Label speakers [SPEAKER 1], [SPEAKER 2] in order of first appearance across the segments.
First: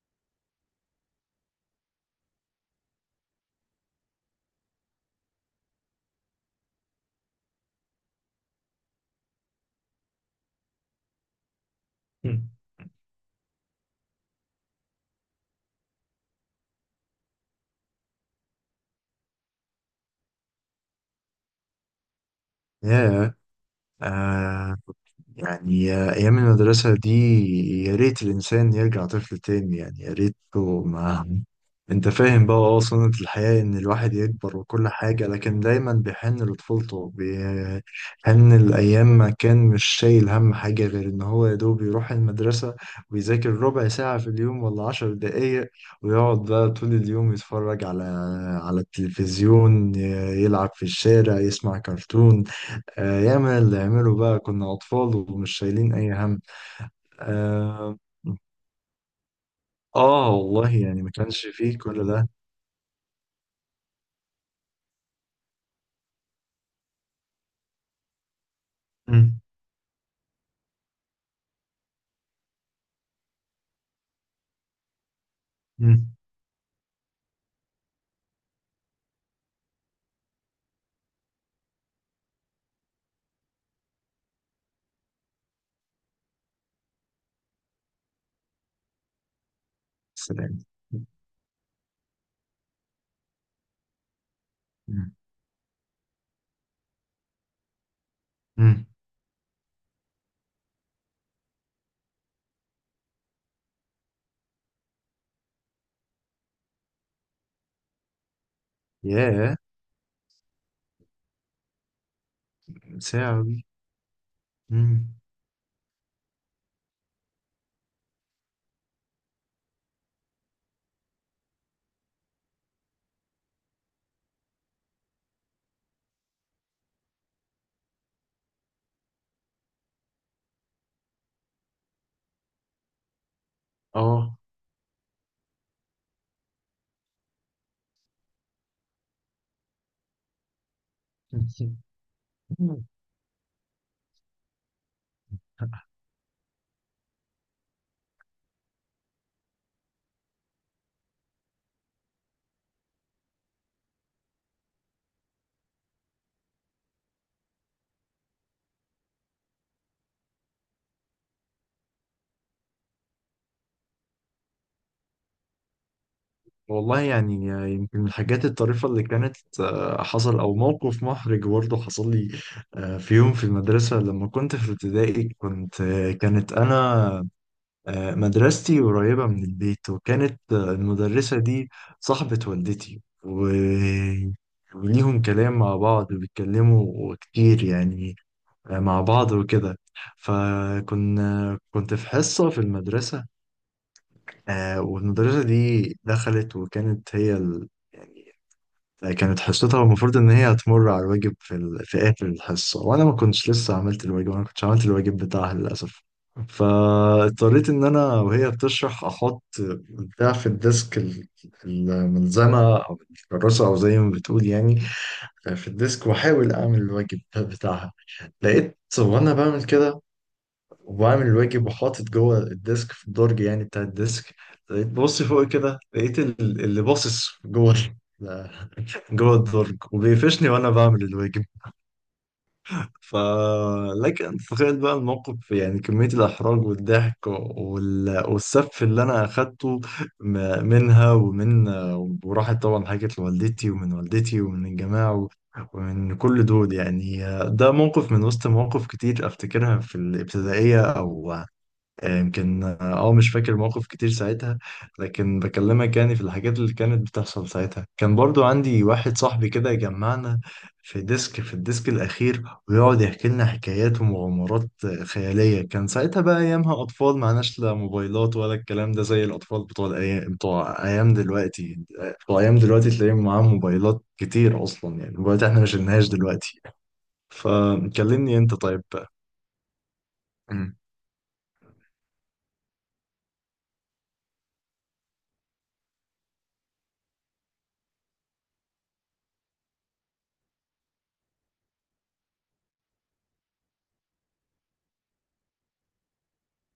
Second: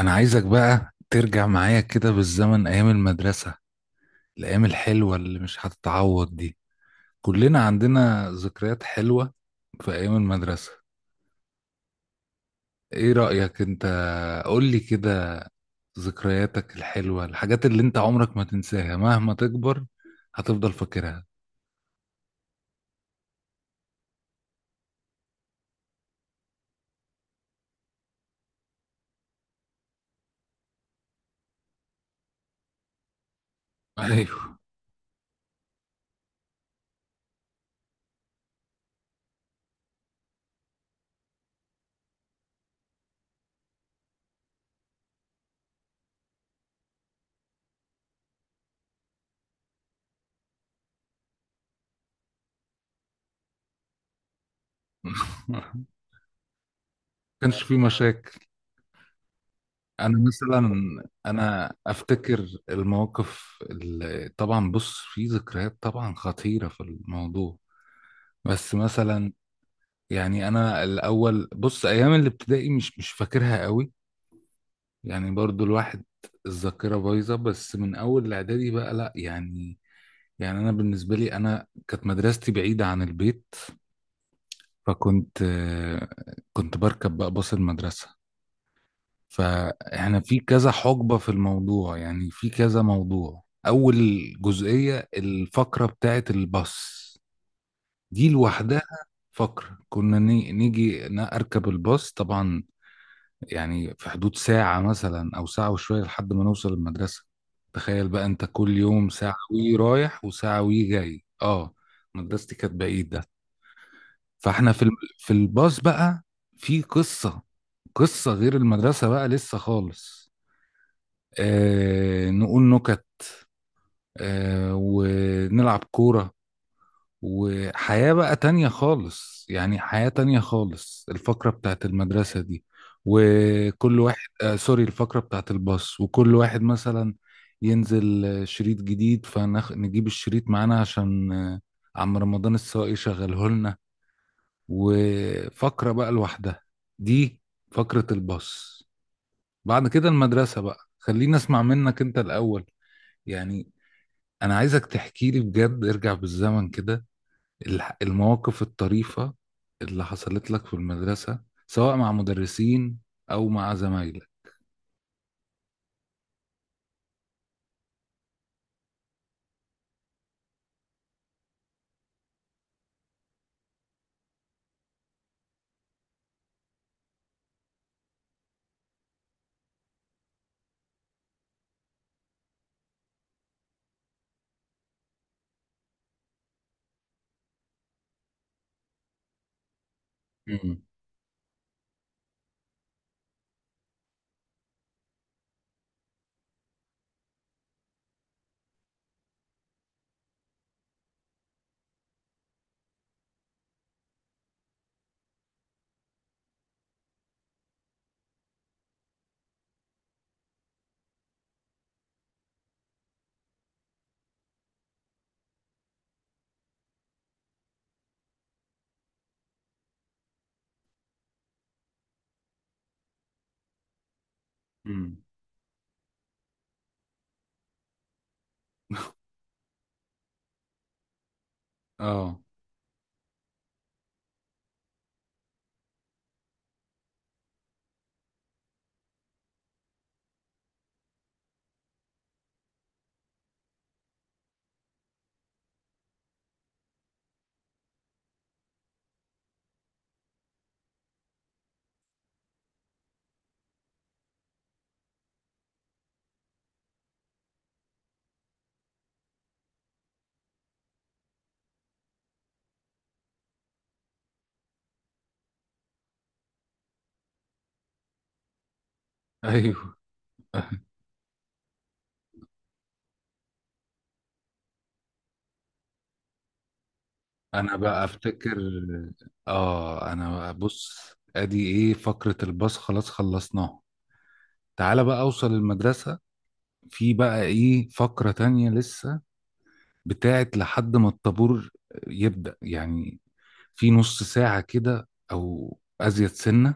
[SPEAKER 1] انا عايزك بقى ترجع معايا كده بالزمن ايام المدرسة، الايام الحلوة اللي مش هتتعوض دي. كلنا عندنا ذكريات حلوة في ايام المدرسة.
[SPEAKER 2] مم.
[SPEAKER 1] ايه رأيك انت؟ قولي كده، ذكرياتك الحلوة، الحاجات اللي انت عمرك ما تنساها مهما تكبر هتفضل فاكرها.
[SPEAKER 2] ياه. آه. يعني أيام المدرسة دي. يا ريت الإنسان يرجع طفل تاني، يعني يا ريته ما... أنت فاهم بقى؟ سنة الحياة إن الواحد يكبر
[SPEAKER 1] ايوه.
[SPEAKER 2] وكل حاجة، لكن دايما بيحن لطفولته، بيحن الأيام ما كان مش شايل هم حاجة غير إن هو يا دوب يروح المدرسة، ويذاكر 1/4 ساعة في اليوم ولا 10 دقايق، ويقعد بقى طول اليوم يتفرج على التلفزيون، يلعب في الشارع، يسمع كرتون. آه ياما اللي عمله بقى، كنا أطفال ومش شايلين أي هم.
[SPEAKER 1] كانش في
[SPEAKER 2] آه,
[SPEAKER 1] مشاكل. انا
[SPEAKER 2] آه
[SPEAKER 1] مثلا،
[SPEAKER 2] والله يعني، ما كانش
[SPEAKER 1] انا
[SPEAKER 2] فيه كل ده.
[SPEAKER 1] افتكر المواقف اللي طبعا، بص، في ذكريات طبعا خطيرة في الموضوع، بس مثلا
[SPEAKER 2] مم.
[SPEAKER 1] يعني انا الاول، بص، ايام الابتدائي مش فاكرها قوي، يعني برضو الواحد
[SPEAKER 2] مم.
[SPEAKER 1] الذاكره بايظه، بس من اول الاعدادي بقى لا يعني. يعني انا بالنسبه لي، انا كانت مدرستي بعيده عن البيت، فكنت كنت بركب بقى باص المدرسه. فاحنا في
[SPEAKER 2] سلام.
[SPEAKER 1] كذا حقبه في الموضوع، يعني في كذا موضوع. اول جزئيه
[SPEAKER 2] مم.
[SPEAKER 1] الفقره بتاعت الباص دي لوحدها
[SPEAKER 2] مم.
[SPEAKER 1] فقرة. كنا أركب الباص طبعا، يعني في حدود ساعة مثلا أو ساعة وشوية لحد ما نوصل المدرسة. تخيل بقى أنت كل يوم ساعة
[SPEAKER 2] ياه.
[SPEAKER 1] وي رايح وساعة وي جاي. أه، مدرستي كانت بعيدة.
[SPEAKER 2] ساعة دي؟
[SPEAKER 1] فإحنا في
[SPEAKER 2] مم.
[SPEAKER 1] في الباص بقى في قصة، قصة غير المدرسة بقى لسه خالص. آه، نقول نكت، آه، ونلعب كورة، وحياة بقى تانية خالص. يعني حياة تانية خالص الفقرة بتاعت المدرسة دي. وكل واحد،
[SPEAKER 2] آه.
[SPEAKER 1] آه، سوري، الفقرة بتاعت الباص، وكل واحد مثلا ينزل شريط جديد فنجيب الشريط معانا عشان عم رمضان
[SPEAKER 2] مم.
[SPEAKER 1] السواق يشغله لنا. وفقرة بقى لوحدها دي، فقرة الباص. بعد كده المدرسة بقى، خلينا اسمع منك انت الأول، يعني أنا عايزك تحكي لي بجد، ارجع بالزمن كده، المواقف الطريفة اللي حصلت لك في المدرسة، سواء مع مدرسين أو مع زمايلك.
[SPEAKER 2] والله يعني، يمكن من الحاجات الطريفة اللي كانت حصل، أو موقف محرج برضه حصل لي. في يوم في المدرسة لما كنت في ابتدائي كنت كانت أنا مدرستي قريبة من البيت، وكانت المدرسة دي صاحبة والدتي و... وليهم كلام مع بعض وبيتكلموا كتير، يعني مع بعض وكده.
[SPEAKER 1] امم.
[SPEAKER 2] كنت في حصة في المدرسة، والمدرسة دي دخلت، وكانت هي ال... يعني كانت حصتها المفروض ان هي هتمر على الواجب في ال... في اخر الحصه، وانا ما كنتش لسه عملت الواجب، انا ما كنتش عملت الواجب بتاعها للاسف. فاضطريت ان انا وهي بتشرح احط بتاع في الديسك، الملزمه او الكراسه، او زي ما بتقول يعني، في الديسك، واحاول اعمل الواجب بتاعها. لقيت وانا بعمل كده، وبعمل الواجب وحاطط جوه الديسك في الدرج يعني بتاع الديسك، لقيت
[SPEAKER 1] امم.
[SPEAKER 2] ببص فوق كده، لقيت اللي باصص جوه جوه الدرج وبيقفشني وانا بعمل الواجب.
[SPEAKER 1] اه.
[SPEAKER 2] ف لكن تخيل بقى الموقف، يعني كمية الإحراج والضحك وال... والسف اللي أنا أخدته منها ومن... وراحت طبعا حكت لوالدتي، ومن والدتي ومن الجماعة و... ومن كل دول يعني. ده موقف من وسط مواقف كتير أفتكرها في الابتدائية، أو يمكن مش فاكر موقف كتير ساعتها. لكن بكلمك يعني، في الحاجات اللي كانت بتحصل ساعتها، كان برضو عندي واحد صاحبي كده يجمعنا في الديسك الأخير، ويقعد يحكي لنا حكايات ومغامرات خيالية. كان ساعتها بقى، أيامها أطفال، معناش لا موبايلات ولا الكلام ده، زي الأطفال بتوع
[SPEAKER 1] ايوه.
[SPEAKER 2] الأيام بتوع أيام دلوقتي، بتوع أيام دلوقتي تلاقيهم معاهم موبايلات كتير أصلا، يعني موبايلات إحنا ما شلناهاش دلوقتي.
[SPEAKER 1] انا بقى
[SPEAKER 2] فكلمني أنت
[SPEAKER 1] افتكر،
[SPEAKER 2] طيب بقى.
[SPEAKER 1] اه، انا بقى،
[SPEAKER 2] مم.
[SPEAKER 1] بص، ادي ايه فقرة الباص، خلاص خلصناها. تعالى بقى اوصل المدرسة. في بقى ايه فقرة تانية لسه، بتاعت لحد ما الطابور يبدأ، يعني في نص ساعة كده او ازيد سنة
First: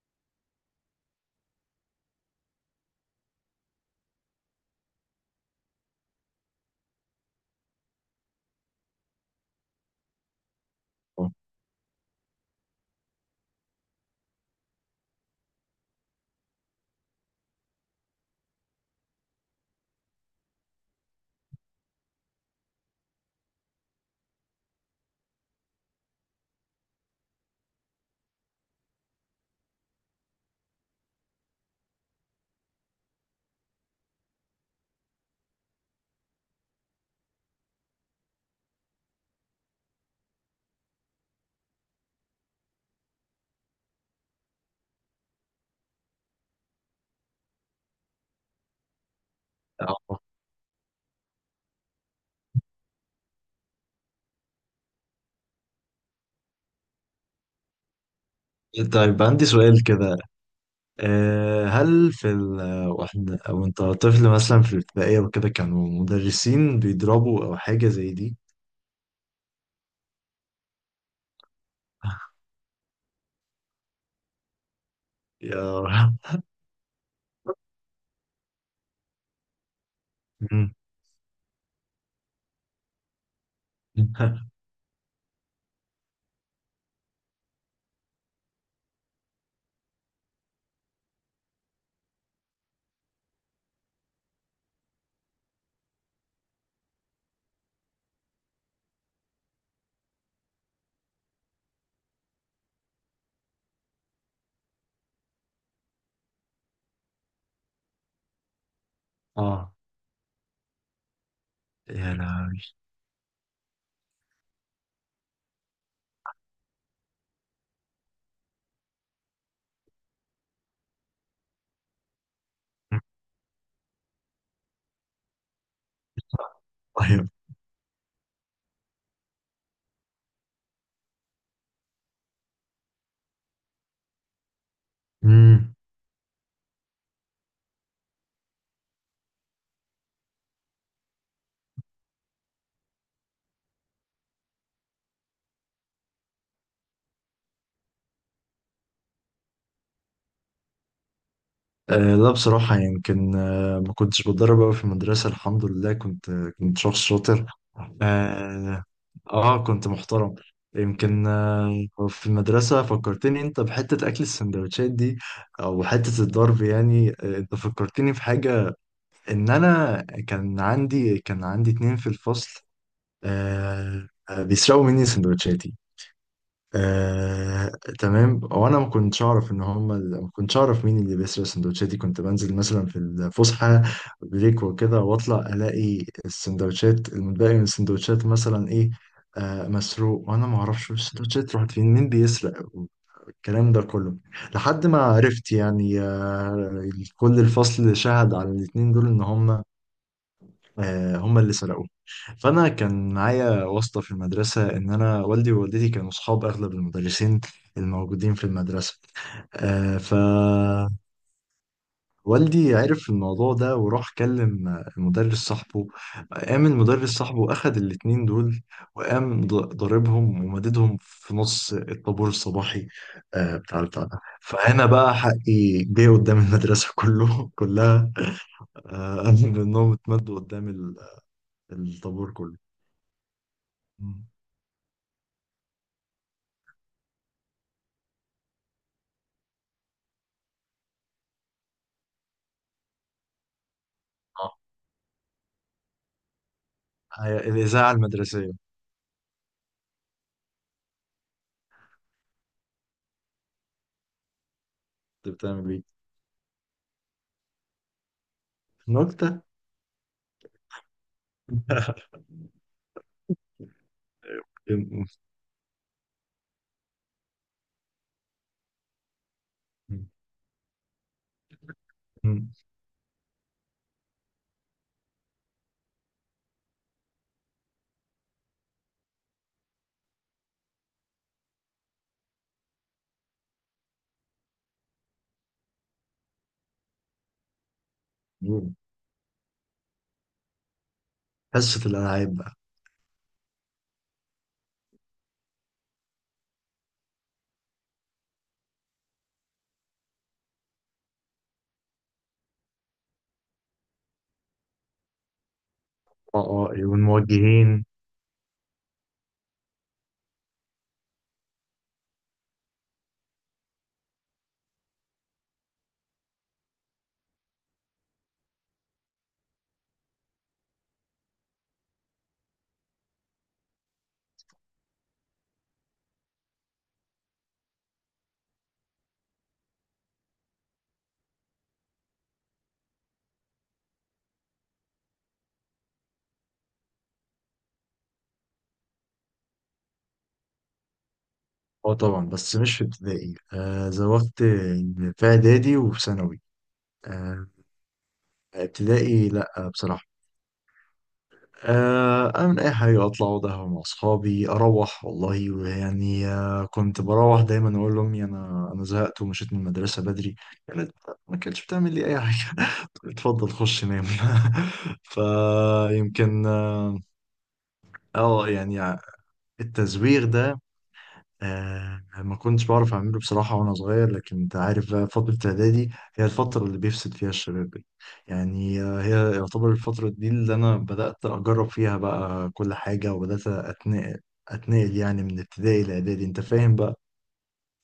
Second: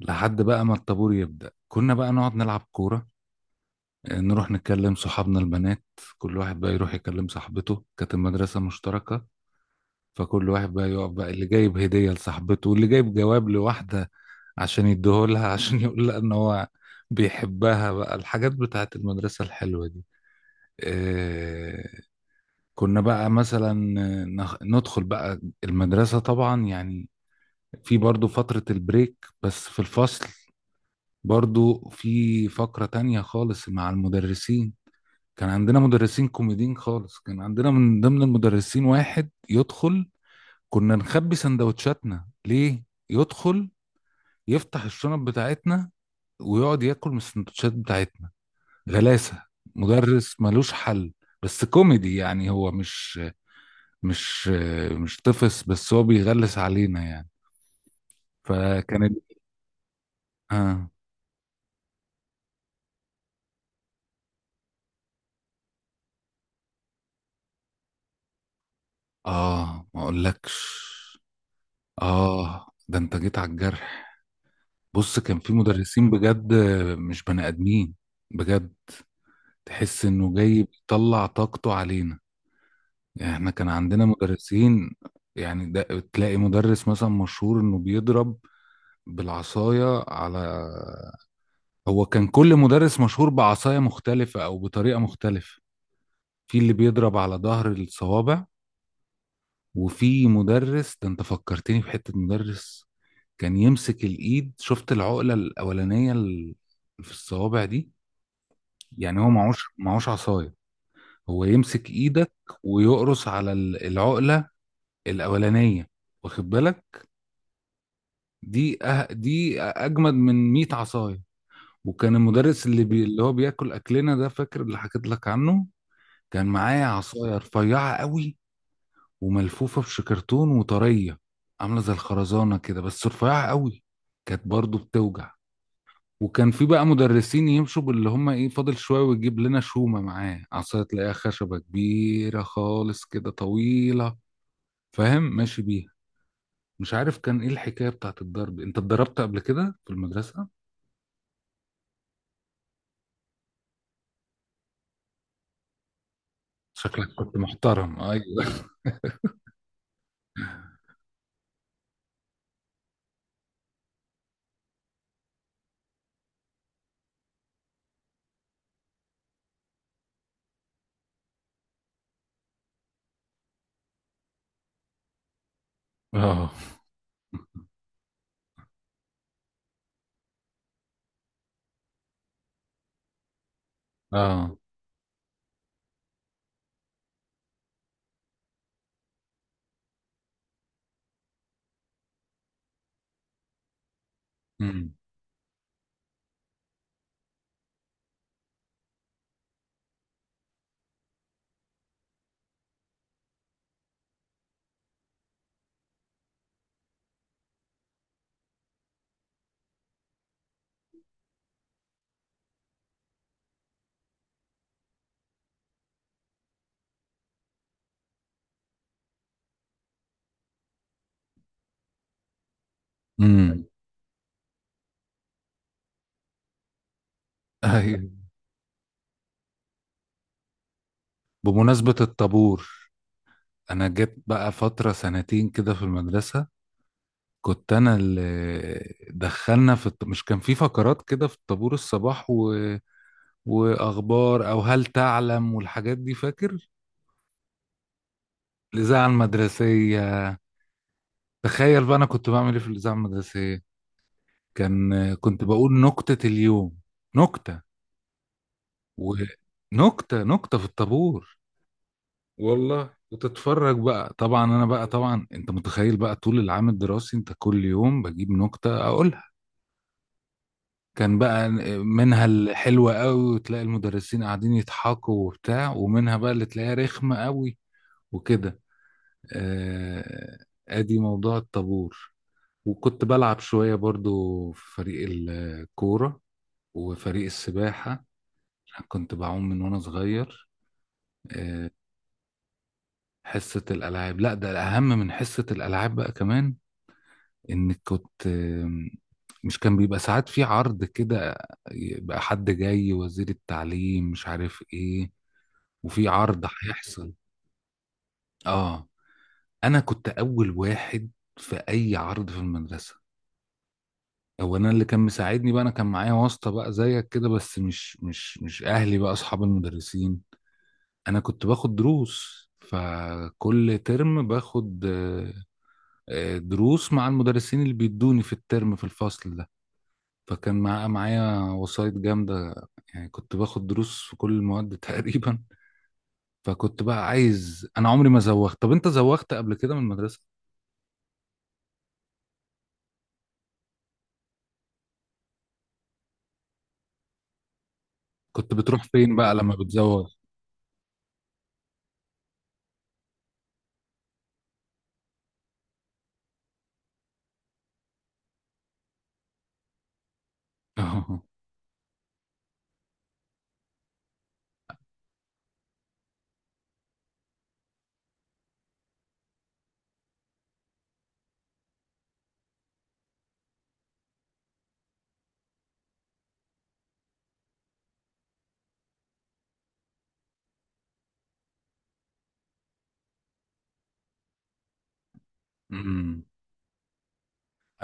[SPEAKER 1] لحد بقى ما الطابور يبدأ. كنا بقى نقعد نلعب كورة، آه، نروح نكلم صحابنا البنات، كل واحد بقى يروح يكلم صاحبته، كانت المدرسة مشتركة، فكل واحد بقى يقف بقى، اللي جايب هدية لصاحبته واللي جايب جواب لواحدة عشان يديهولها، عشان يقول لها ان هو بيحبها بقى، الحاجات بتاعت المدرسة الحلوة دي. آه، كنا بقى مثلا، آه، ندخل بقى المدرسة طبعا، يعني في برضو فترة البريك، بس في الفصل برضو في فقرة تانية خالص مع المدرسين. كان عندنا مدرسين كوميديين خالص، كان عندنا من ضمن المدرسين واحد يدخل، كنا نخبي سندوتشاتنا ليه، يدخل يفتح الشنط بتاعتنا ويقعد ياكل من السندوتشات بتاعتنا. غلاسة!
[SPEAKER 2] آه.
[SPEAKER 1] مدرس ملوش حل، بس كوميدي، يعني هو مش مش طفس، بس هو بيغلس علينا يعني. فكانت
[SPEAKER 2] طيب عندي سؤال كده،
[SPEAKER 1] اه.
[SPEAKER 2] هل في ال... واحنا وانت طفل مثلا في الابتدائية وكده، كانوا مدرسين بيضربوا او حاجة زي دي؟
[SPEAKER 1] اه، ما اقولكش، آه ده أنت جيت على الجرح. بص، كان في
[SPEAKER 2] يا
[SPEAKER 1] مدرسين
[SPEAKER 2] رب.
[SPEAKER 1] بجد مش بني آدمين، بجد، تحس إنه جاي
[SPEAKER 2] مم.
[SPEAKER 1] بيطلع طاقته علينا. يعني إحنا كان عندنا مدرسين، يعني ده تلاقي مدرس مثلا مشهور إنه بيضرب بالعصاية على، هو كان كل مدرس مشهور بعصاية مختلفة أو بطريقة مختلفة. في اللي بيضرب على ظهر الصوابع، وفي مدرس، ده انت فكرتني بحتة مدرس، كان يمسك الايد، شفت العقلة الاولانية في الصوابع دي، يعني هو معهوش
[SPEAKER 2] اه.
[SPEAKER 1] معهوش عصاية، هو يمسك
[SPEAKER 2] يا
[SPEAKER 1] ايدك
[SPEAKER 2] لهوي.
[SPEAKER 1] ويقرص على العقلة الاولانية، واخد بالك؟ دي أه دي اجمد من 100 عصاية. وكان المدرس اللي اللي هو بياكل اكلنا ده، فاكر اللي حكيت لك عنه، كان معايا
[SPEAKER 2] طيب.
[SPEAKER 1] عصاية رفيعة قوي وملفوفة بشكرتون وطرية، عاملة زي الخرزانة كده بس رفيعة قوي، كانت برضو بتوجع.
[SPEAKER 2] مم.
[SPEAKER 1] وكان في بقى مدرسين يمشوا باللي هم ايه، فاضل شوية ويجيب لنا شومة، معاه عصاية تلاقيها خشبة كبيرة خالص كده طويلة، فاهم؟ ماشي بيها. مش عارف كان ايه الحكاية بتاعت الضرب. انت اتضربت قبل كده في المدرسة؟
[SPEAKER 2] آه لا، بصراحة، يمكن ما كنتش بتدرب أوي في المدرسة، الحمد لله، كنت شخص
[SPEAKER 1] شكلك كنت
[SPEAKER 2] شاطر.
[SPEAKER 1] محترم، ايوه.
[SPEAKER 2] آه, آه كنت محترم. يمكن في المدرسة فكرتني أنت بحتة أكل السندوتشات دي، أو حتة الضرب، يعني أنت فكرتني في حاجة. ان انا كان عندي اتنين في الفصل، بيسرقوا مني سندوتشاتي.
[SPEAKER 1] اه.
[SPEAKER 2] آه. تمام، وانا ما كنتش اعرف ان هم، ما كنتش اعرف مين اللي بيسرق سندوتشاتي. كنت بنزل مثلا في الفسحه،
[SPEAKER 1] اه.
[SPEAKER 2] بريك وكده، واطلع الاقي السندوتشات، المتبقي من السندوتشات مثلا ايه مسروق، وانا ما اعرفش السندوتشات راحت فين، مين بيسرق الكلام ده كله. لحد
[SPEAKER 1] امم.
[SPEAKER 2] ما عرفت يعني كل الفصل شهد على الاتنين دول ان هم، هم اللي سرقوه. فانا كان معايا واسطه في المدرسه، ان انا والدي ووالدتي كانوا اصحاب اغلب المدرسين الموجودين في المدرسه. فوالدي عرف الموضوع ده، وراح كلم المدرس صاحبه، قام المدرس صاحبه أخد الاتنين دول، وقام ضاربهم ومددهم في نص الطابور الصباحي،
[SPEAKER 1] امم.
[SPEAKER 2] بتاع البتاع ده. فهنا بقى حقي جه قدام المدرسة كله
[SPEAKER 1] ايوه.
[SPEAKER 2] كلها. آه، منهم اتمدوا قدام
[SPEAKER 1] بمناسبة
[SPEAKER 2] الطابور كله.
[SPEAKER 1] الطابور، انا جيت
[SPEAKER 2] مم.
[SPEAKER 1] بقى فترة سنتين كده في المدرسة كنت انا اللي دخلنا في مش كان في فقرات كده في طابور الصباح و، واخبار
[SPEAKER 2] آه.
[SPEAKER 1] او هل تعلم والحاجات دي، فاكر؟
[SPEAKER 2] هي الإذاعة المدرسية.
[SPEAKER 1] الاذاعه المدرسيه. تخيل بقى انا كنت بعمل ايه في الاذاعه المدرسيه؟ كان
[SPEAKER 2] كنت
[SPEAKER 1] كنت
[SPEAKER 2] بتعمل
[SPEAKER 1] بقول
[SPEAKER 2] إيه؟
[SPEAKER 1] نكته اليوم. نكته،
[SPEAKER 2] نكتة.
[SPEAKER 1] ونكته في الطابور، والله. وتتفرج بقى طبعا، انا بقى،
[SPEAKER 2] مم.
[SPEAKER 1] طبعا انت متخيل بقى طول العام الدراسي انت كل يوم بجيب نكته اقولها. كان بقى منها الحلوة قوي وتلاقي المدرسين قاعدين يضحكوا وبتاع، ومنها بقى اللي تلاقيها رخمة قوي وكده. آه، ادي موضوع الطابور. وكنت بلعب شوية برضو في فريق الكورة وفريق السباحة،
[SPEAKER 2] مم.
[SPEAKER 1] كنت بعوم من وانا صغير. آه،
[SPEAKER 2] حصة الألعاب بقى.
[SPEAKER 1] حصة الألعاب، لا ده الأهم من حصة الألعاب بقى كمان، إنك كنت مش كان بيبقى ساعات في عرض كده، يبقى حد جاي وزير التعليم مش عارف ايه، وفي عرض
[SPEAKER 2] اه. اه إيه،
[SPEAKER 1] هيحصل.
[SPEAKER 2] والموجهين.
[SPEAKER 1] اه، انا كنت اول واحد في اي عرض في المدرسه. هو انا اللي كان مساعدني بقى، انا كان معايا واسطه بقى زيك كده، بس مش اهلي بقى اصحاب المدرسين، انا كنت باخد دروس، فكل ترم باخد دروس مع المدرسين اللي بيدوني في الترم في الفصل ده، فكان معايا وسايط جامده، يعني كنت باخد دروس في كل المواد تقريبا. فكنت بقى عايز، انا عمري ما زوغت. طب انت زوغت قبل كده من المدرسه؟
[SPEAKER 2] اه طبعا، بس مش في ابتدائي، زوغت في إعدادي وفي ثانوي. آه.
[SPEAKER 1] كنت بتروح فين
[SPEAKER 2] ابتدائي
[SPEAKER 1] بقى لما
[SPEAKER 2] لأ بصراحة،
[SPEAKER 1] بتزوغ؟
[SPEAKER 2] أعمل أي حاجة، أطلع أقعد مع أصحابي، أروح والله، ويعني كنت بروح دايما أقول لأمي، أنا زهقت ومشيت من المدرسة بدري. كانت ما كانتش بتعمل لي أي حاجة. اتفضل خش نام. فيمكن يعني التزويغ ده، ما كنتش بعرف أعمله بصراحة وأنا صغير. لكن أنت عارف بقى، فترة إعدادي هي الفترة اللي بيفسد فيها الشباب دي، يعني هي يعتبر الفترة دي اللي أنا بدأت أجرب فيها بقى كل حاجة، وبدأت أتنقل يعني من ابتدائي
[SPEAKER 1] أمم.
[SPEAKER 2] لإعدادي، أنت فاهم بقى؟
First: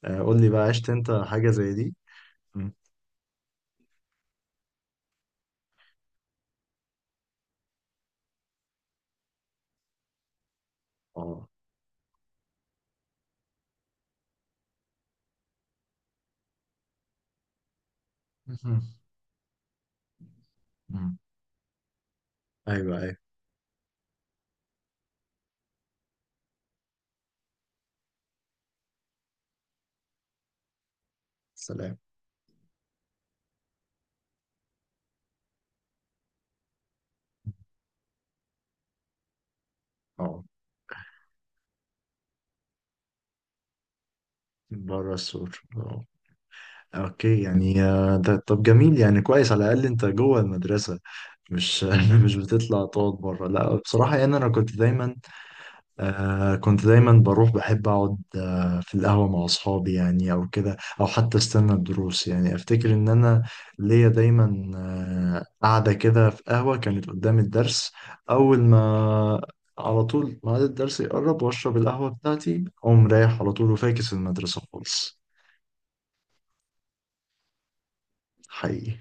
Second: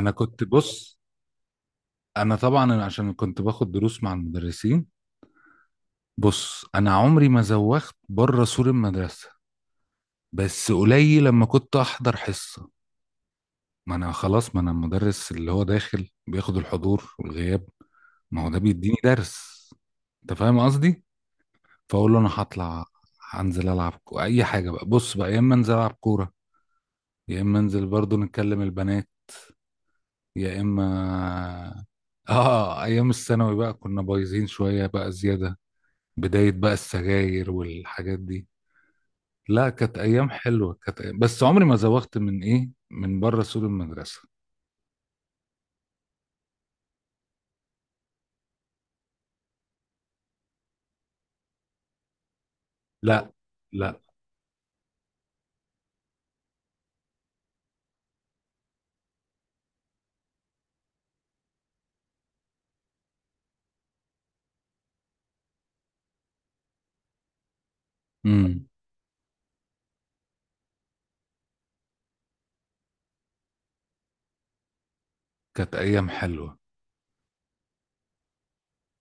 [SPEAKER 1] انا
[SPEAKER 2] قول
[SPEAKER 1] كنت،
[SPEAKER 2] لي بقى، عشت
[SPEAKER 1] بص،
[SPEAKER 2] أنت حاجة زي دي؟
[SPEAKER 1] انا
[SPEAKER 2] مم.
[SPEAKER 1] طبعا عشان كنت باخد دروس مع المدرسين. بص انا عمري ما زوغت بره سور المدرسة، بس قليل لما
[SPEAKER 2] أه.
[SPEAKER 1] كنت احضر حصة. ما انا خلاص، ما انا المدرس اللي هو داخل بياخد الحضور والغياب، ما هو ده
[SPEAKER 2] مهم.
[SPEAKER 1] بيديني درس، انت فاهم قصدي؟
[SPEAKER 2] مم.
[SPEAKER 1] فاقول له انا هطلع،
[SPEAKER 2] أيوه أيوه.
[SPEAKER 1] هنزل العب اي حاجة بقى، بص بقى يا اما انزل العب كورة، يا اما انزل برضو نتكلم البنات، يا اما
[SPEAKER 2] سلام.
[SPEAKER 1] اه. ايام الثانوي بقى كنا بايظين شوية بقى زيادة، بداية بقى السجاير والحاجات دي، لا كانت ايام
[SPEAKER 2] أه
[SPEAKER 1] حلوة، كانت أيام، بس عمري ما زوغت من ايه، من بره سور المدرسة.
[SPEAKER 2] بره السور، أه. اوكي، يعني ده طب جميل يعني، كويس على الاقل انت جوه المدرسه، مش مش بتطلع تقعد
[SPEAKER 1] لا. اه.
[SPEAKER 2] بره. لا
[SPEAKER 1] لا.
[SPEAKER 2] بصراحه يعني، انا كنت دايما كنت دايما بروح، بحب اقعد في القهوه مع اصحابي، يعني او كده، او حتى استنى الدروس. يعني افتكر ان انا ليا دايما قاعده كده في قهوه كانت قدام الدرس، اول
[SPEAKER 1] امم.
[SPEAKER 2] ما على طول ميعاد الدرس يقرب، واشرب القهوه بتاعتي، اقوم رايح على طول، وفاكس المدرسه خالص.
[SPEAKER 1] كانت ايام حلوة.
[SPEAKER 2] حقيقي.